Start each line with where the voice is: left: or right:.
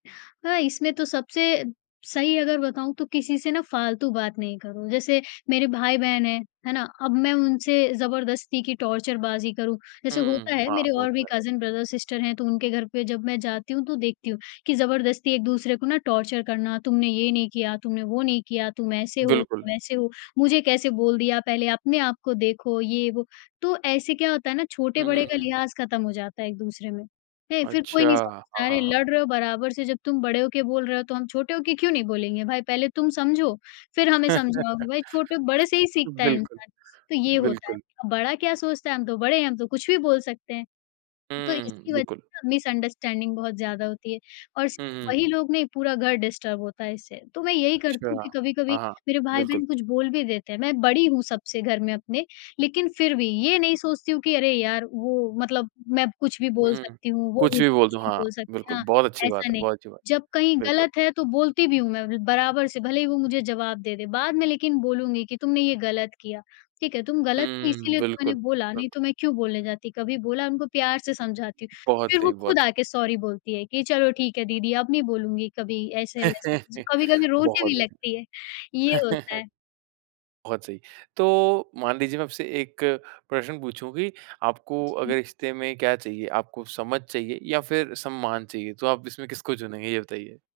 left: हाँ, इसमें तो सबसे, सही अगर बताऊँ तो किसी से ना फालतू बात नहीं करो, जैसे मेरे भाई-बहन हैं, है ना? अब मैं उनसे ज़बरदस्ती की टॉर्चर बाज़ी करूँ। जैसे होता
right: हुँ,
left: है
right: हाँ,
left: मेरे
right: वो
left: और
right: तो
left: भी
right: है।
left: कज़न ब्रदर-सिस्टर हैं तो उनके घर पे जब मैं जाती हूँ तो देखती हूँ, कि ज़बरदस्ती एक-दूसरे को ना टॉर्चर करना तुमने ये नहीं किया, तुमने वो नहीं किया। तुम ऐसे हो, तुम
right: बिल्कुल।
left: ऐसे हो, मुझे कैसे बोल दिया पहले अपने आपको देखो, ये-वो। तो ऐसे क्या होता है ना,
right: हुँ, हुँ,
left: छोटे-बड़े का
right: हुँ।
left: लिहाज़ ख़त्म हो जाता है एक-दूसरे में। है? फिर कोई
right: अच्छा।
left: नहीं
right: हाँ,
left: समझता है अरे!
right: हाँ, हाँ।
left: लड़ रहे हो बराबर से जब तुम बड़े हो के बोल रहे हो तो हम छोटे हो के क्यों नहीं बोलेंगे भाई? पहले तुम समझो, फिर हमें समझाओ कि भाई छोटो बड़े से ही सीखता है
right: बिल्कुल,
left: इंसान, तो ये होता है।
right: बिल्कुल।
left: अब बड़ा क्या सोचता है हम तो बड़े हैं, हम तो कुछ भी बोल सकते हैं, तो
right: हुँ,
left: इसकी वजह
right: बिल्कुल।
left: से मिसअंडरस्टैंडिंग बहुत ज़्यादा होती है और स
right: हुँ, हुँ,
left: वही
right: हुँ।
left: लोग नहीं, पूरा घर डिस्टर्ब होता है इससे। तो मैं यही करती हूँ
right: अच्छा।
left: कि कभी-कभी
right: हाँ,
left: मेरे
right: बिल्कुल।
left: भाई-बहन कुछ बोल भी देते हैं, मैं बड़ी हूँ सबसे घर में अपने लेकिन फिर भी ये नहीं सोचती हूँ कि अरे यार! वो मतलब मैं कुछ भी
right: हुँ,
left: बोल
right: हुँ।
left: सकती हूँ। वो
right: कुछ भी
left: मुझे
right: बोल
left: कुछ
right: दो
left: भी
right: हाँ,
left: बोल सकते
right: बिल्कुल
left: हाँ,
right: बहुत अच्छी बात
left: ऐसा
right: है
left: नहीं,
right: बहुत अच्छी बात
left: जब कहीं
right: है। बिल्कुल।
left: गलत है तो बोलती भी हूँ मैं उन्हें बराबर से भले ही वो मुझे जवाब दें दें बाद में लेकिन बोलूँगी कि, "तुमने ये गलत किया, ठीक है? तुम गलत थीं
right: हुँ,
left: इसीलिए तो मैंने
right: बिल्कुल,
left: बोला,
right: बिल्कुल।
left: नहीं तो मैं क्यों बोलने जाती, कभी बोला?" उनको प्यार से समझाती हूँ।
right: बहुत
left: फिर वो
right: सही,
left: खुद
right: बहुत सही।
left: आके सॉरी बोलती है कि, "चलो ठीक है, दीदी अब नहीं बोलूँगी कभी।" ऐसे-वैसे ज कभी-कभी रोने
right: बहुत
left: भी लगती है, ये होता
right: बढ़िया।
left: है।
right: बहुत सही। तो मान लीजिए मैं आपसे एक प्रश्न पूछूँ कि आपको अगर
left: जी।
right: रिश्ते में क्या चाहिए? आपको समझ चाहिए या फिर सम्मान चाहिए तो आप इसमें किसको चुनेंगे, ये बताइए?